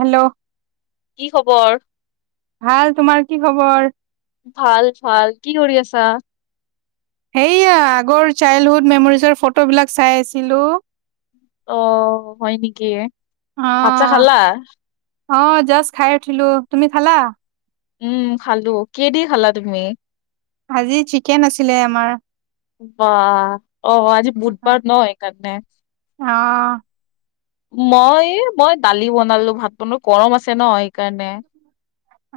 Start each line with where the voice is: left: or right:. right: Hello,
left: কি খবৰ?
right: ভাল। তোমাৰ কি খবৰ?
left: ভাল ভাল। কি কৰি আছা?
right: সেয়া আগৰ চাইল্ডহুড মেমৰিজৰ ফটোবিলাক চাই আছিলো।
left: অ হয় নেকি। ভাত চাত
right: অ',
left: খালা?
right: অ জাষ্ট খাই উঠিলো। তুমি খালা?
left: উম খালো। কিহেদি খালা তুমি?
right: আজি চিকেন আছিলে আমাৰ।
left: বাহ অ আজি
right: অ'।
left: বুধবাৰ নহ সেইকাৰণে
right: অ',
left: মই মই দালি বনালো ভাতটো ন গৰম আছে ন সেইকাৰণে।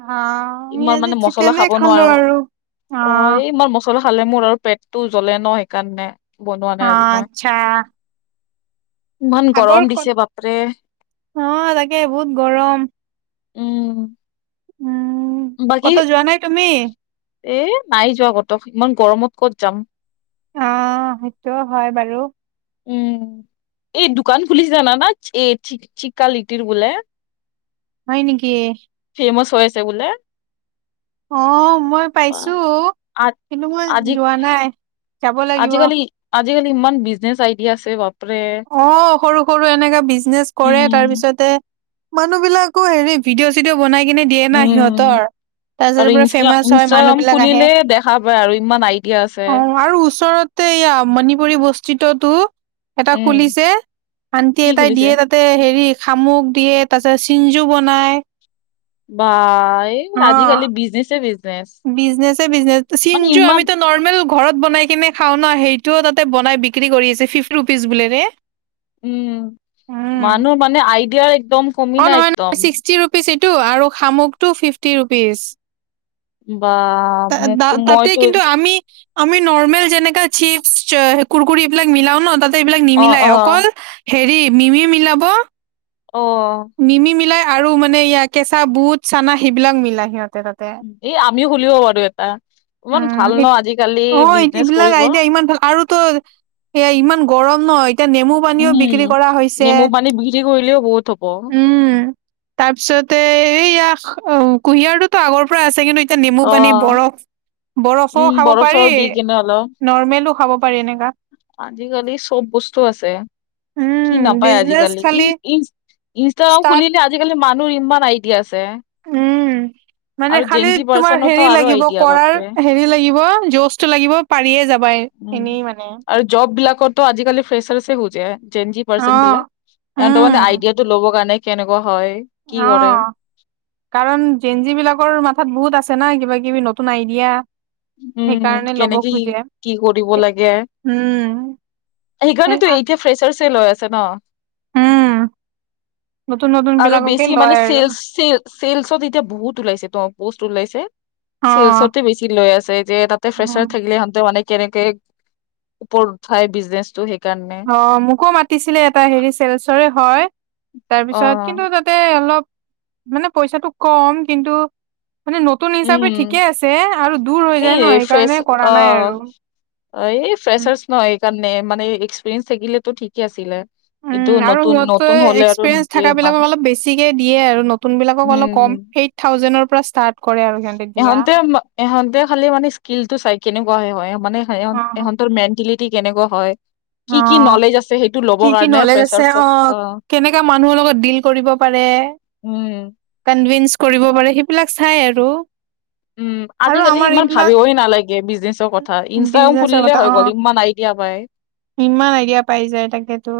right: আমি
left: ইমান
right: আজি
left: মানে মচলা
right: চিকেনে
left: খাব
right: খালো
left: নোৱাৰো
right: আৰু।
left: অ এই ইমান মচলা লা খালে মোৰ আৰু পেট টো জ্বলে ন সেইকাৰণে। বনোৱা নাই
right: অ
left: আজি মই।
right: আচ্ছা।
left: ইমান
right: আগৰ
left: গৰম দিছে।
right: ক'ত
left: বাপৰে।
right: অ তাকে বহুত গৰম।
left: উম।
right: উম
left: বাকী
right: কটো যোৱা নাই তুমি?
left: এ নাই যোৱা কটো ইমান গৰমত ক'ত যাম।
right: আহ সেইটো হয় বাৰু।
left: উম, এই দোকান খুলিছে জানা না এ এচিকা লিটিৰ বোলে।
right: হয় নেকি?
left: ফেমছ হৈ আছে বোলে।
right: অ মই
left: আহ,
right: পাইছো
left: আ-
right: কিন্তু মই
left: আজি
right: যোৱা নাই। যাব লাগিব।
left: আজিকালি আজিকালি ইমান বিজনেছ আইডিয়া আছে বাপৰে।
right: অ সৰু সৰু এনেকাে বিজনেচ কৰে
left: উম।
right: তাৰপিছতে মানুহ বিলাকো হেৰি ভিডিঅ' চিডিঅও বনাই কিনে দিয়ে নাই
left: উম,
right: সিহঁতৰ তাৰ
left: আৰু
right: পিছতে পুৰা
left: ইনষ্টা
right: ফেমাচ হয় মানুহ
left: ইনষ্টাগ্ৰাম
right: বিলাক আহে
left: খুলিলে দেখা পায় আৰু ইমান আইডিয়া আছে।
right: অ আৰু ওচৰত তে মণিপুৰী বস্তিততো এটা
left: উম,
right: খুলিছে ভানটি
left: কি
right: এটাই
left: খুলিছে
right: দিয়ে তাতে হেৰি খামুক দিয়ে তাৰপিছত চিঞ্জু বনাই।
left: বা এই আজিকালি বিজনেচ এই বি
right: বিজনেচ এ বিজনেচ চিঞ্জু
left: ইমান
right: আমিতো নৰ্মেল ঘৰত বনাই কিনে খাও ন সেইটোও তাতে বনাই বিক্ৰী কৰি আছে ফিফটি ৰুপিজ বুল ৰে।
left: উম মানুহ মানে আইডিয়া একদম কমি নাই একদম।
right: টো আৰু শামুকটো ফিফটি ৰুপিজ।
left: বা মোকতো
right: তাতে
left: মইতো
right: কিন্তু আমি আমি নৰ্মেল যেনেকা চিপছ কুৰকৰি এইবিলাক মিলাও ন তাতে এইবিলাক
left: অ',
right: নিমিলাই অকল
left: অ',
right: হেৰি মিমি মিলাব
left: অ
right: মিমি মিলাই আৰু মানে এইয়া কেঁচা বুট চানা সেইবিলাক মিলা সিহঁত
left: এ আমিও খুলিব পাৰো এটা। ইমান
right: উম,
left: ভাল ন আজিকালি
right: অ,
left: বিজনেচ
right: এইবিলাক
left: কৰিব।
right: আইডিয়া ইমান ভাল আৰুতো সেয়া ইমান গৰম ন' এতিয়া নেমু পানীও
left: উম।
right: বিক্ৰী কৰা হৈছে,
left: নেমু পানী বিক্ৰী কৰিলেও বহুত হ'ব।
right: উম, উম, তাৰপিছতে এইয়া কুঁহিয়াৰটোতো আগৰ পৰা আছে কিন্তু তিয়া নেমু পানী
left: অ',
right: বৰফ বৰফো
left: উম,
right: খাব
left: বৰফ
right: পাৰি
left: চৰফ দি কিনে অলপ।
right: নৰ্মেলো খাব পাৰি এনেকা।
left: আজিকালি চব বস্তু আছে, কি
right: উম,
left: নাপায়
right: বিজনেচ
left: আজিকালি
right: খালি
left: [unintelligible] [unintelligible]
right: ষ্টাৰ্ট
left: খুলিলে আজিকালি মানুহ ইমান আইডিয়া আছে।
right: উম, মানে
left: আৰু
right: খালি
left: জেনজি
right: তোমাৰ
left: পাৰ্চনতো
right: হেৰি
left: আৰু
right: লাগিব
left: আইডিয়া
right: কৰাৰ,
left: বাপৰে
right: হেৰি লাগিব যশটো লাগিব পাৰিয়ে যাবা,
left: উম।
right: এনেই মানে।
left: আৰু জব বিলাকততো আজিকালি ফ্ৰেচাৰ্ছয়ে [unintelligible] জেঞ্জী পাৰ্চন
right: অ',
left: বিলাক, সেহতৰটো মানে
right: উম,
left: আইডিয়াটো ল'ব কাৰণে কেনেকুৱা হয়, কি কৰে।
right: অ', কাৰণ জেঞজি বিলাকৰ মাথাত বহুত আছ ছে না কিবা কিবি নতুন আইডিয়া।
left: উম,
right: সেইকাৰণে ল'ব
left: কেনেকে কি
right: খোজে।
left: কি কৰিব লাগে।
right: উম, সেই
left: সেইকাৰণেতো
right: আ-
left: এতিয়া ফ্ৰেছাৰচে লৈ আছে ন'।
right: উম, নতুন নতুন
left: আৰু
right: বিলাককে
left: বেছি মানে
right: লয় আৰু
left: চেলছ চেলচত এতিয়া বহুত ওলাইছেত পষ্ট ওলাইছে।
right: অ',
left: শিলচৰটো বেছি লৈ আছে যে তাতে
right: উম,
left: প্ৰছাৰ থাকিলে হিহঁতেও অনেক কেনেকে ওপৰত উঠাই বিজনেচ টো
right: অ মোকো মাতিছিলে এটা হেৰি চেলচৰে হয়
left: অ
right: তাৰপিছত কিন্তু তাতে অলপ মানে পইচাটো কম কিন্তু মানে নতুন হিচাপে ঠিকে
left: উম।
right: আছে আৰু দূৰ হৈ যায় ন
left: এই ফ্ৰেছ
right: সেইকাৰণে কৰা নাই আৰু
left: অ এই
right: উম
left: ফ্ৰেচাৰছ নহয় এইকাৰণে মানে এক্সপিৰিয়েঞ্চ থাকিলেতো ঠিকে আছিলে
right: উম,
left: কিন্তু
right: আৰু
left: নতুন
right: সতো
left: নতুন হ'লে আৰু
right: এক্সপিৰিয়েঞ্চ
left: নিদিয়ে
right: থকা বিলাক
left: ইমান
right: অলপ বেছিকে দিয়ে আৰু নতুন বিলাকক অলপ কম
left: উম।
right: এইট থাউজেড
left: ইহঁতে ইহঁতে খালি মানে স্কিলটো চাই কেনেকুৱে হয়। মানে
right: অ',
left: ইহঁতৰ মেন্টেলিটি কেনেকুৱা হয়। কি
right: অ
left: কি নলেজ আছে সেইটো ল'ব
right: কি কি
left: কাৰণে
right: নলেজ আছে
left: ফ্ৰেচাৰ্চক
right: অ কেনেকাে মানুহৰ লগত ডিল কৰিব পাৰে এ
left: উম।
right: কনভিন্স কৰিব পাৰে সেইবিলাক চাই আৰু।
left: উম,
right: আৰু
left: আজিকালি
right: আমাৰ
left: ইমান
right: এইবিলাক
left: ভাবিবই নালাগে বিজনেচৰ কথা। ইনষ্টাগ্ৰাম
right: বিজনেচৰ
left: খুলিলে
right: কথা
left: হৈ গ'ল,
right: অ',
left: ইমান আইডিয়া। যাবাই
right: ইমান আইডিয়া পাই যায় তাকেতো।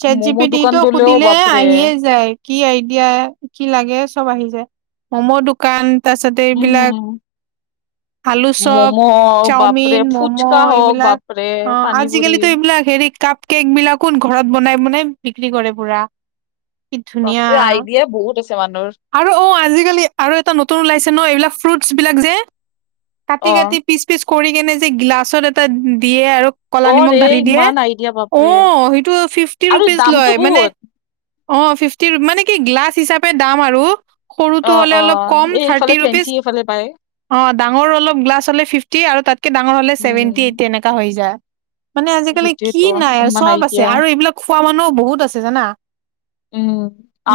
right: চেট জি
left: ম'ম'
right: পি
left: দোকান
right: টিতো
left: দিলেও
right: সুধিলে
left: বাপৰে
right: আহিয়ে যায়, কি আইডিয়া, কি লাগে চব আহি যায়। ম'ম' দোকান, তাৰছতে এইবিলাক
left: উম
right: আলু চপ,
left: ম'ম' বাপৰে
right: চাওমিন, ম'ম'
left: ফুচকা হওক
right: এইবিলাক।
left: বাপৰে
right: অ, আজি
left: পানী পুৰি
right: আজিকালিটো এইবিলাক হেৰি কাপ কেক বিলাকো ঘৰত বনাই বনাই বিক্ৰী কৰে পুৰা। কি ধুনীয়া!
left: বাপৰে আইডিয়া বহুত আছে মানুহৰ
right: আৰু অ, আজিকালি আৰু এটা নতুন ওলাইছে ন? এইবিলাক ফ্ৰুটছ বিলাক যে
left: অ
right: কাটি-কাটি, পিচ-পিচ কৰি কেনে যে গিলাচত এটা দিয়ে আৰু, ক'লা
left: অ
right: নিমখ
left: ৰে
right: ঢালি দিয়ে,
left: ইমান আইডিয়া বাপৰে
right: অহ, সেইটো ফিফ্টি
left: আৰু
right: ৰুপিছ
left: দামটো
right: লয়। মানে
left: বহুত
right: অ, ফিফটি মানে কি গ্লাছ হিচাপে দাম আৰু।
left: অ
right: সৰুটো হ'লে
left: অ
right: অলপ কম
left: এই
right: থাৰ্টি
left: এইফালে
right: ৰুপিচ।
left: ফেঞ্চি এইফালে পায়
right: অ, ডাঙৰ অলপ গ্লাছ হ'লে ফিফটি আৰু তাতকে ডাঙৰ হ'লে
left: উম
right: চেভেনটি এইট এনেকুৱা হৈ যায়। মানে আজিকালি কি
left: সেইটোয়েতো
right: নাই? আৰু
left: ইমান
right: চব আছে
left: আইডিয়া
right: আৰু এইবিলাক খোৱা মানুহও বহুত আছে জানা।
left: উম,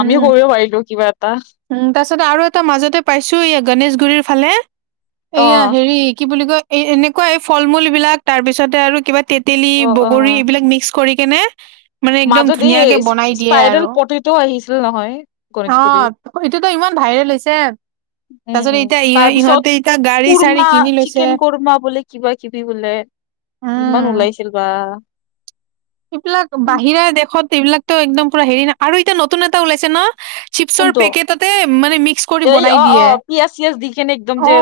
left: আমিও কৰিব পাইলো কিবা এটা।
right: তাৰপাছত আৰু এটা মাজতে পাইছো এই গনেশগুৰিৰ ফালে,
left: অ
right: এইয়া হেৰি কি বুলি কয় এই এনেকুৱা এই ফল-মূলবিলাক তাৰ পিছতে আৰু কিবা তেতেলী,
left: অ অ
right: বগৰী এইবিলাক মিক্স কৰি কেনে মানে একদম
left: মাজত
right: ধুনীয়াকে
left: এই
right: বনাই দিয়ে
left: স্পাইৰেল
right: আৰু
left: পটেটো আহিছিল নহয় গণেশগুৰিত
right: অহ। এইটোতো ইমান ভাইৰেল হৈছে। তাৰপিছত
left: উম,
right: এতিয়া ইহ
left: তাৰপিছত
right: ইহঁতে এতিয়া গাড়ী চাড়ী
left: কুৰ্মা,
right: কিনি লৈছে।
left: চিকেন কুৰৰ্মা বোলে কিবা-কিবি বোলে। ইমান ওলাইছিল বা।
right: এইবিলাক
left: উম
right: বাহিৰা দেশত এইবিলাকতো একদম পুৰা হেৰি নাই, আৰু এতিয়া নতুন এটা ওলাইছে ন? চিপছ্ ৰ
left: কোনটো
right: পেকেটতে মানে মিক্স কৰি
left: এই
right: বনাই
left: অ অ
right: দিয়ে।
left: পিয়াজ চিয়াজ দি কেনে একদম
right: অ
left: যে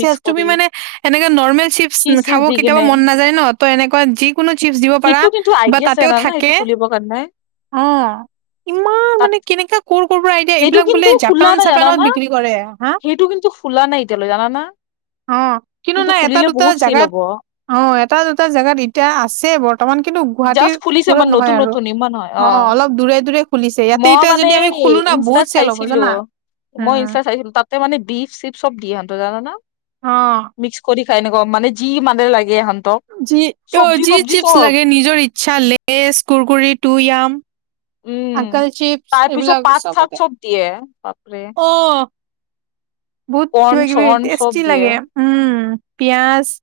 left: মিক্স
right: তুমি
left: কৰি
right: মানে, এনেকে নৰ্মেল চিপছ্
left: চীজ চিজ
right: খাব
left: দি
right: কেতিয়াবা
left: কেনে
right: মন নাযাই ন? ত এনেকুৱা যিকোনো চিপছ্ দি ও
left: সেইটো কিন্তু আ
right: বা তাতেও থাকে। অ ইমান
left: তাত
right: মানে কেনেকা কৰ ফাই ডে
left: সেইটো
right: এইবিলাক বোলে
left: কিন্তু ফুলা নাই
right: জাপান-চাপানত
left: জানানা
right: বিক্ৰী কৰে। হা?
left: সেইটো কিন্তু ফুলা নাই এতিয়ালৈ জানানা
right: অ, কিন্তু নাই এটা
left: ফুলিলে
right: দুটা
left: বহুত চেল
right: জেগাত
left: হ'ব
right: অ, এটা দুটা জেগাত এতিয়া আছে বৰ্তমান। কিন্তু গুৱাহাটীৰ,
left: জাষ্ট ফুলিছে
right: ওচৰত
left: মানে
right: নহয়
left: নতুন
right: আৰু
left: নতুন ইমান হয়
right: অ, অলপ দূৰে-দূৰে খুলিছে। ইয়াতে
left: মই
right: এতিয়া
left: মানে
right: যদি আমি খোলো না বহুত
left: ইনষ্টাত
right: চেল হ'ব
left: চাইছিলো,
right: জানা।
left: মই
right: উম।
left: ইনষ্টাত চাইছিলো। তাতে মানে বিফ-চিফ চব দি হেহত জানা না?
right: আহ।
left: তেনেকুৱা মানে যি মানে লাগে,
right: যি অ
left: চব্জি
right: যি
left: তবজি
right: চিপছ্
left: চব
right: লাগে, নিজৰ ইচ্ছা-লেইচ, কুৰকুৰি, টু য়াম
left: উম
right: আঙ্কেল চিপছ্
left: তাৰ পিছত
right: এইবিলাক
left: পাত চাত
right: চবতে,
left: চব দিয়ে বাপৰে
right: অ, বহুত
left: কৰ্ণ
right: কিবা কিবি
left: চৰ্ণ চব
right: টেষ্টি
left: দিয়ে
right: লাগে। উম, পিয়াজ-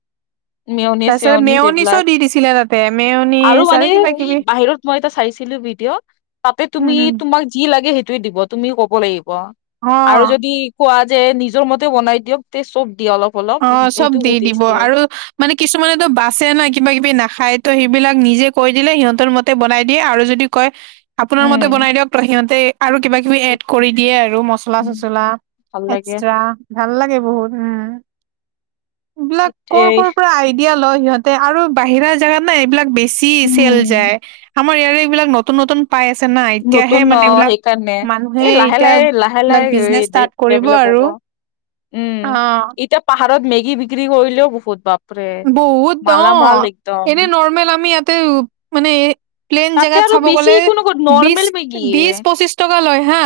left: মেওনি
right: তাৰপিছত
left: চেওনি
right: মেয়নিছো
left: এইবিলাক
right: দি দিছিলে তাতে, মেয়নিছ আৰু কিবা কিবি।
left: চিলো ভিডিঅ, তাতে তুমি
right: উম,
left: তোমাক যি লাগে হেই টোৱে দিব, তুমি ক'ব লাগিব। আৰু
right: অ'।
left: যদি কোৱা যে নিজৰ মতে বনাই দিয়ক, তে চব দি অলপ-অলপ,
right: অ চব
left: সেইটো
right: দি
left: বহুত
right: দিব
left: টেষ্টি হয়।
right: আৰু মানে কিছুমানেতো বাচে না, কিবা-কিবি নাখায় তো সেইবিলাক নিজে কৈ দিলে সিহঁতৰ মতে বনাই দিয়ে। আৰু যদি বুলি কয়। আপোনাৰ মতে
left: উম
right: বনাই দিয়ক ত সিহঁতে আৰু কিবা কিবি এড
left: বহুত
right: কৰি দিয়ে আৰু
left: উম,
right: মচলা-চচলা।
left: ভাল লাগে
right: এক্সট্ৰা, ভাল লাগে বহুত উম। এইবিলাক
left: এইটোৱেই
right: ক'ৰ-ক'ৰ পৰা আইডিয়া লয় সিহঁতে আৰু বাহিৰা জেগাত না এইবিলাক বেছি, বেছি চেল যায়। আমাৰ ইয়াৰে এইবিলাক নতুন নতুন পাই আছে না এতিয়াহে
left: নতুন ন
right: মানে এইবিলাক
left: সেইকাৰণে
right: মানুহে
left: এই লাহে
right: এতিয়া
left: লাহে লাহে লাহে
right: এইবিলাক
left: এই
right: বিজনেচ ষ্টাৰ্ট কৰিব
left: ডেভেলপ
right: আৰু
left: উম
right: অ
left: এতিয়া পাহাৰত মেগী বিক্ৰী কৰিলেও বহুত ভাল।
right: বহুত দ এনে নৰ্মেল আমি ইয়াতে মানে প্লেন
left: তাতে
right: জেগাত
left: আৰু
right: চাব
left: বেছি
right: গ'লে
left: একো নকয়
right: বিশ
left: নৰ্মেল মেগীয়ে
right: বিশ পঁচিছ টকা। হা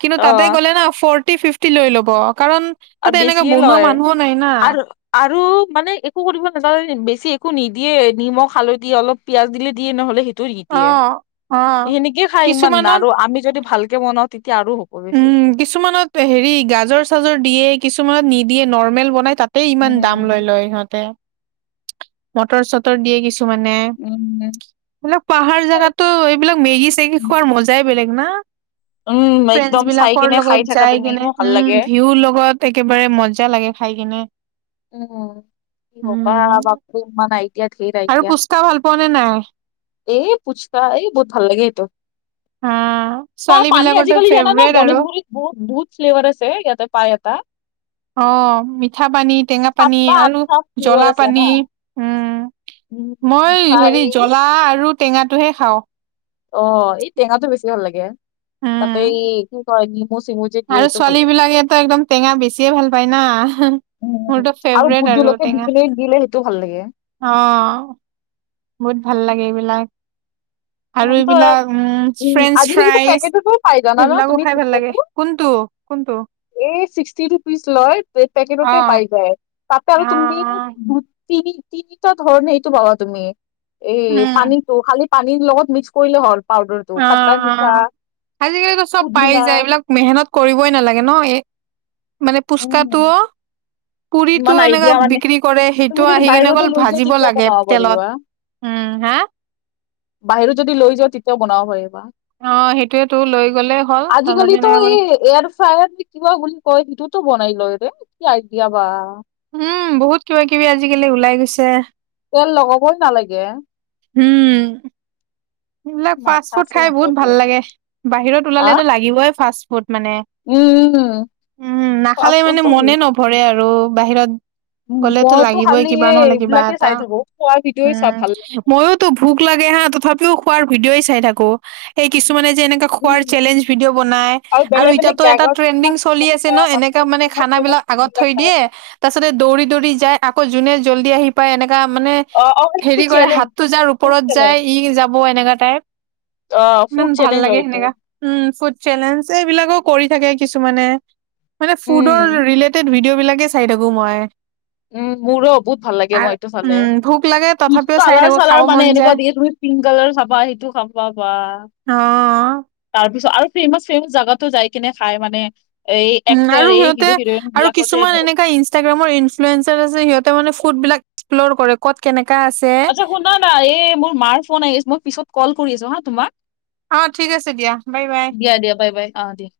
right: কিন্তু তাতে
left: অ
right: গলে ন ফৰ ফিফটি লৈ ল'ব কাৰণ তাতে
left: আৰু
right: এনেকে
left: বেছিয়ে
right: বনোৱা
left: লয়
right: মানুহো নাই না
left: আৰু-আৰু মানে একো কৰিব নযানে বেছি একো নিদিয়ে নিমখ হালধি অলপ পিয়াজ দিলে দিয়ে নহ'লে সেইটো
right: অ
left: ত
right: অ
left: সেনেকিয়ে খাই ইমান
right: কিছুমানত
left: আৰু আমি যদি ভালকে বনাও তেতিয়া আৰু হ
right: উম কিছুমানত হেৰি গাজৰ চাজৰ দিয়ে কিছুমানত নিদিয়ে নৰ্মেল বনাই তাত তে ইমান দাম লৈ
left: উম
right: লয় ইহঁতে মটৰ চটৰ দিয়ে কিছু মানে
left: উম
right: এইিলাক পাহাৰ জোগাতো এইবিলাক মেগি চেগি খোৱাৰ মজাই বেলেগ। [unintelligible]
left: উম
right: ফ্ৰেণ্ডছ
left: একদম চাই
right: বিলাকৰ
left: কেনে খাই
right: লগত
left: থাকা
right: যাই
left: তুমি
right: কেনে
left: মোৰ ভাল লাগে
right: উম ভিউৰ লগত একেবাৰে মজা লাগে খাই কেনে
left: উম, হব বাপৰে ইমান এতিয়া ধেৰা
right: আৰু
left: এতিয়া
right: পুচকা ভাল পোৱা নে নাই
left: এ পুচকা এই বহুত ভাল লাগে এইটো
right: উম,
left: ত পানী আজিকালি জানা না গনেশগুৰিত বহুত বহুত ফ্লেভাৰ আছে ইয়াতে পায় এটা।
right: অ' মিঠা পানী টেঙা পানী
left: সাতটা
right: আৰু
left: আঠটা ফ্লেভাৰ
right: জলা
left: আছে জানা
right: পানী উম,
left: উম,
right: মই
left: খাই
right: হেৰি জ্বলা আৰু টেঙাটোহে খাওঁ।
left: অ' এই টেঙা টো বেছি ভাল লাগে তাতে
right: উম
left: এই কি কয় নেমু-চেমু।
right: আৰু ছোৱালী বিলাকেতো একদম টেঙা বেছিয়ে ভাল পায় না।
left: উম-উম
right: মোৰতো
left: আৰু
right: ফেভৰেট
left: ভোট জোলকিয়া
right: টেঙা
left: দিলে সেইটো ভাল লাগে।
right: অ, বহুত ভাল লাগে এইবিলাক। আৰু
left: এখন তো এক-
right: এইবিলাক উম, ফ্ৰেঞ্চ
left: আজিকালিতো
right: ফ্ৰাইচ
left: পেকেটতো পাই জানা ন
right: সেইবিলাকো
left: তুমি
right: খাই ভাল লাগে কোনটো? টো কোনটো?
left: এ ছিক্সটি ৰুপিজ লয়
right: অ
left: পেকেটতে পাই যায়। তাতে
right: অ অ
left: আৰু তুমি দু তিনি-তিনিটা ধৰণে এইটো পাবা তুমি। এই
right: উম
left: পানীটো খালি পানীৰ লগত মিক্স কৰিলে হ'ল। পাউদাৰটো
right: আ',
left: খাট্টা মিঠা
right: আ', আজিকালিতো চব পাই
left: পুদিনা
right: যায় এইবিলাক মেহনত কৰিবই নালাগে ন' এই মানে
left: উম,
right: পুচকাটোও পুৰিটো
left: ইমান
right: এনেকা
left: আইডিয়া মানে
right: বিক্ৰী কৰে
left: তুমি
right: সেইটো
left: যদি
right: আহি কেনে
left: বাহিৰতো
right: অকল
left: লৈ যোৱা
right: ভাজিব
left: তেতিয়া
right: লাগে
left: বনাব পাৰিবা
right: তেলত। উম হা
left: বাহিৰত যদি লৈ যাওঁ তেতিয়াও বনাব পাৰিব
right: অ সেইটোয়েতো লৈ গ'লে হ'ল তাৰপাছতে
left: আজিকালিতো
right: এনেকা
left: এই
right: কৰি
left: এয়াৰ ফায়াৰ কিবা বুলি কয় সেইটোতো বনাই লয়ৰে কি আই দিয়াবা
right: উম বহুত কিবা কিবি আজিকালি ওলাই গৈছে
left: তেল লগাবই নালাগে
right: হুম সেবিলাক ফাষ্ট
left: মাথা
right: ফুড
left: আছে
right: খাই
left: সিহঁতৰ
right: বহুত ভাল লাগে বাহিৰত
left: আ
right: ওলালেতো লাগিবই ফাষ্ট ফুড মানে
left: উম
right: উম নাখালে
left: ফাষ্ট
right: মানে
left: ফুডটো ভাল
right: মনে
left: লাগে।
right: নভৰে আৰু বাহিৰত গ'লেতো
left: মইতো
right: লাগিবই
left: খালি
right: কিবা
left: এই
right: নহ'লে কিবা
left: এইবিলাকে
right: এটা
left: চাই থাকো খোৱা ভিডিঅ'ই চাই
right: উম
left: ভাল লাগে।
right: ময়োতো ভোক লাগ হা তথাপিও খোৱাৰ ভিডিঅই চাই থাকোঁ মানে যে এনে খোৱাৰ
left: উম
right: চেলেঞ্জ ভিডিঅ' বনাই আৰু
left: বেলেগ বেলেগ
right: ইতাতো এটা
left: জাগাত
right: ট্ৰেণ্ডিং
left: ইমান
right: চলি
left: ধুনীয়া
right: আছে ন
left: ধুনীয়া
right: এনেকা মানে
left: ফেমাচ
right: খানা
left: ফেমাচ
right: বিলাক আগত
left: ফুডবিলাক
right: থৈ
left: পায়
right: দিয়ে তাৰ পাছতে দৌৰি দৌৰি যায় আকৌ যোনে জল্দি আহি পায় এনেক একা মানে
left: অ অ সেইটো
right: হেৰি কৰে
left: চেলেঞ্জ
right: হাতটো যাৰ
left: ফুড
right: ওপৰত যায়
left: চেলেঞ্জ
right: ই যাব এনেকা টাইপ
left: অ
right: ইমান
left: ফুড
right: ভাল
left: চেলেঞ্জ
right: লাগে
left: হয় এইটো
right: সেনেকা উম ফু চেলেঞ্জ এইবিলাক কৰি থাকে কিছুে মানে ফুডৰ
left: উম
right: ৰিলেটেড ভিডিঅ' সেই বিলাকে চাই থাকোঁ মই
left: উম মোৰো বহুত ভাল লাগে মই
right: আৰু
left: এইটো ফালে
right: উম, ভোক লাগে তথাপিও চাই
left: কালাৰ
right: থাকো
left: চালাৰ
right: খাব
left: মানে
right: মন যায়।
left: এনেকুৱা দিয়ে তুমি পিংক কালাৰ চাব বা সেইটো খাবা বা
right: অ',
left: তাৰ তাৰপিছত আৰু ফেমাচ ফেমাচ জাগাতো যাই কিনে খাই মানে এই
right: উম
left: এক্টাৰ
right: আৰু
left: এই
right: সিহঁতে
left: হিৰো হিৰইন
right: আৰু
left: বিলাকৰ যে
right: কিছুমান এনেকা ইনষ্টাগ্ৰামৰ ফ্লুৱেঞ্চাৰ আছে সিহঁতে মানে ফুডবিলাক, একস্লৰ কৰে ক'ত কেনেকে
left: আচ্ছা শুনা না এই মোৰ মাৰ ফোন আহি আছে মই পিছত কল কৰি আছোঁ হা তোমাক।
right: অ', ঠিক আছে দিয়া বাই বাই।
left: দিয়া, দিয়া বাই, বাই আহ দিয়া।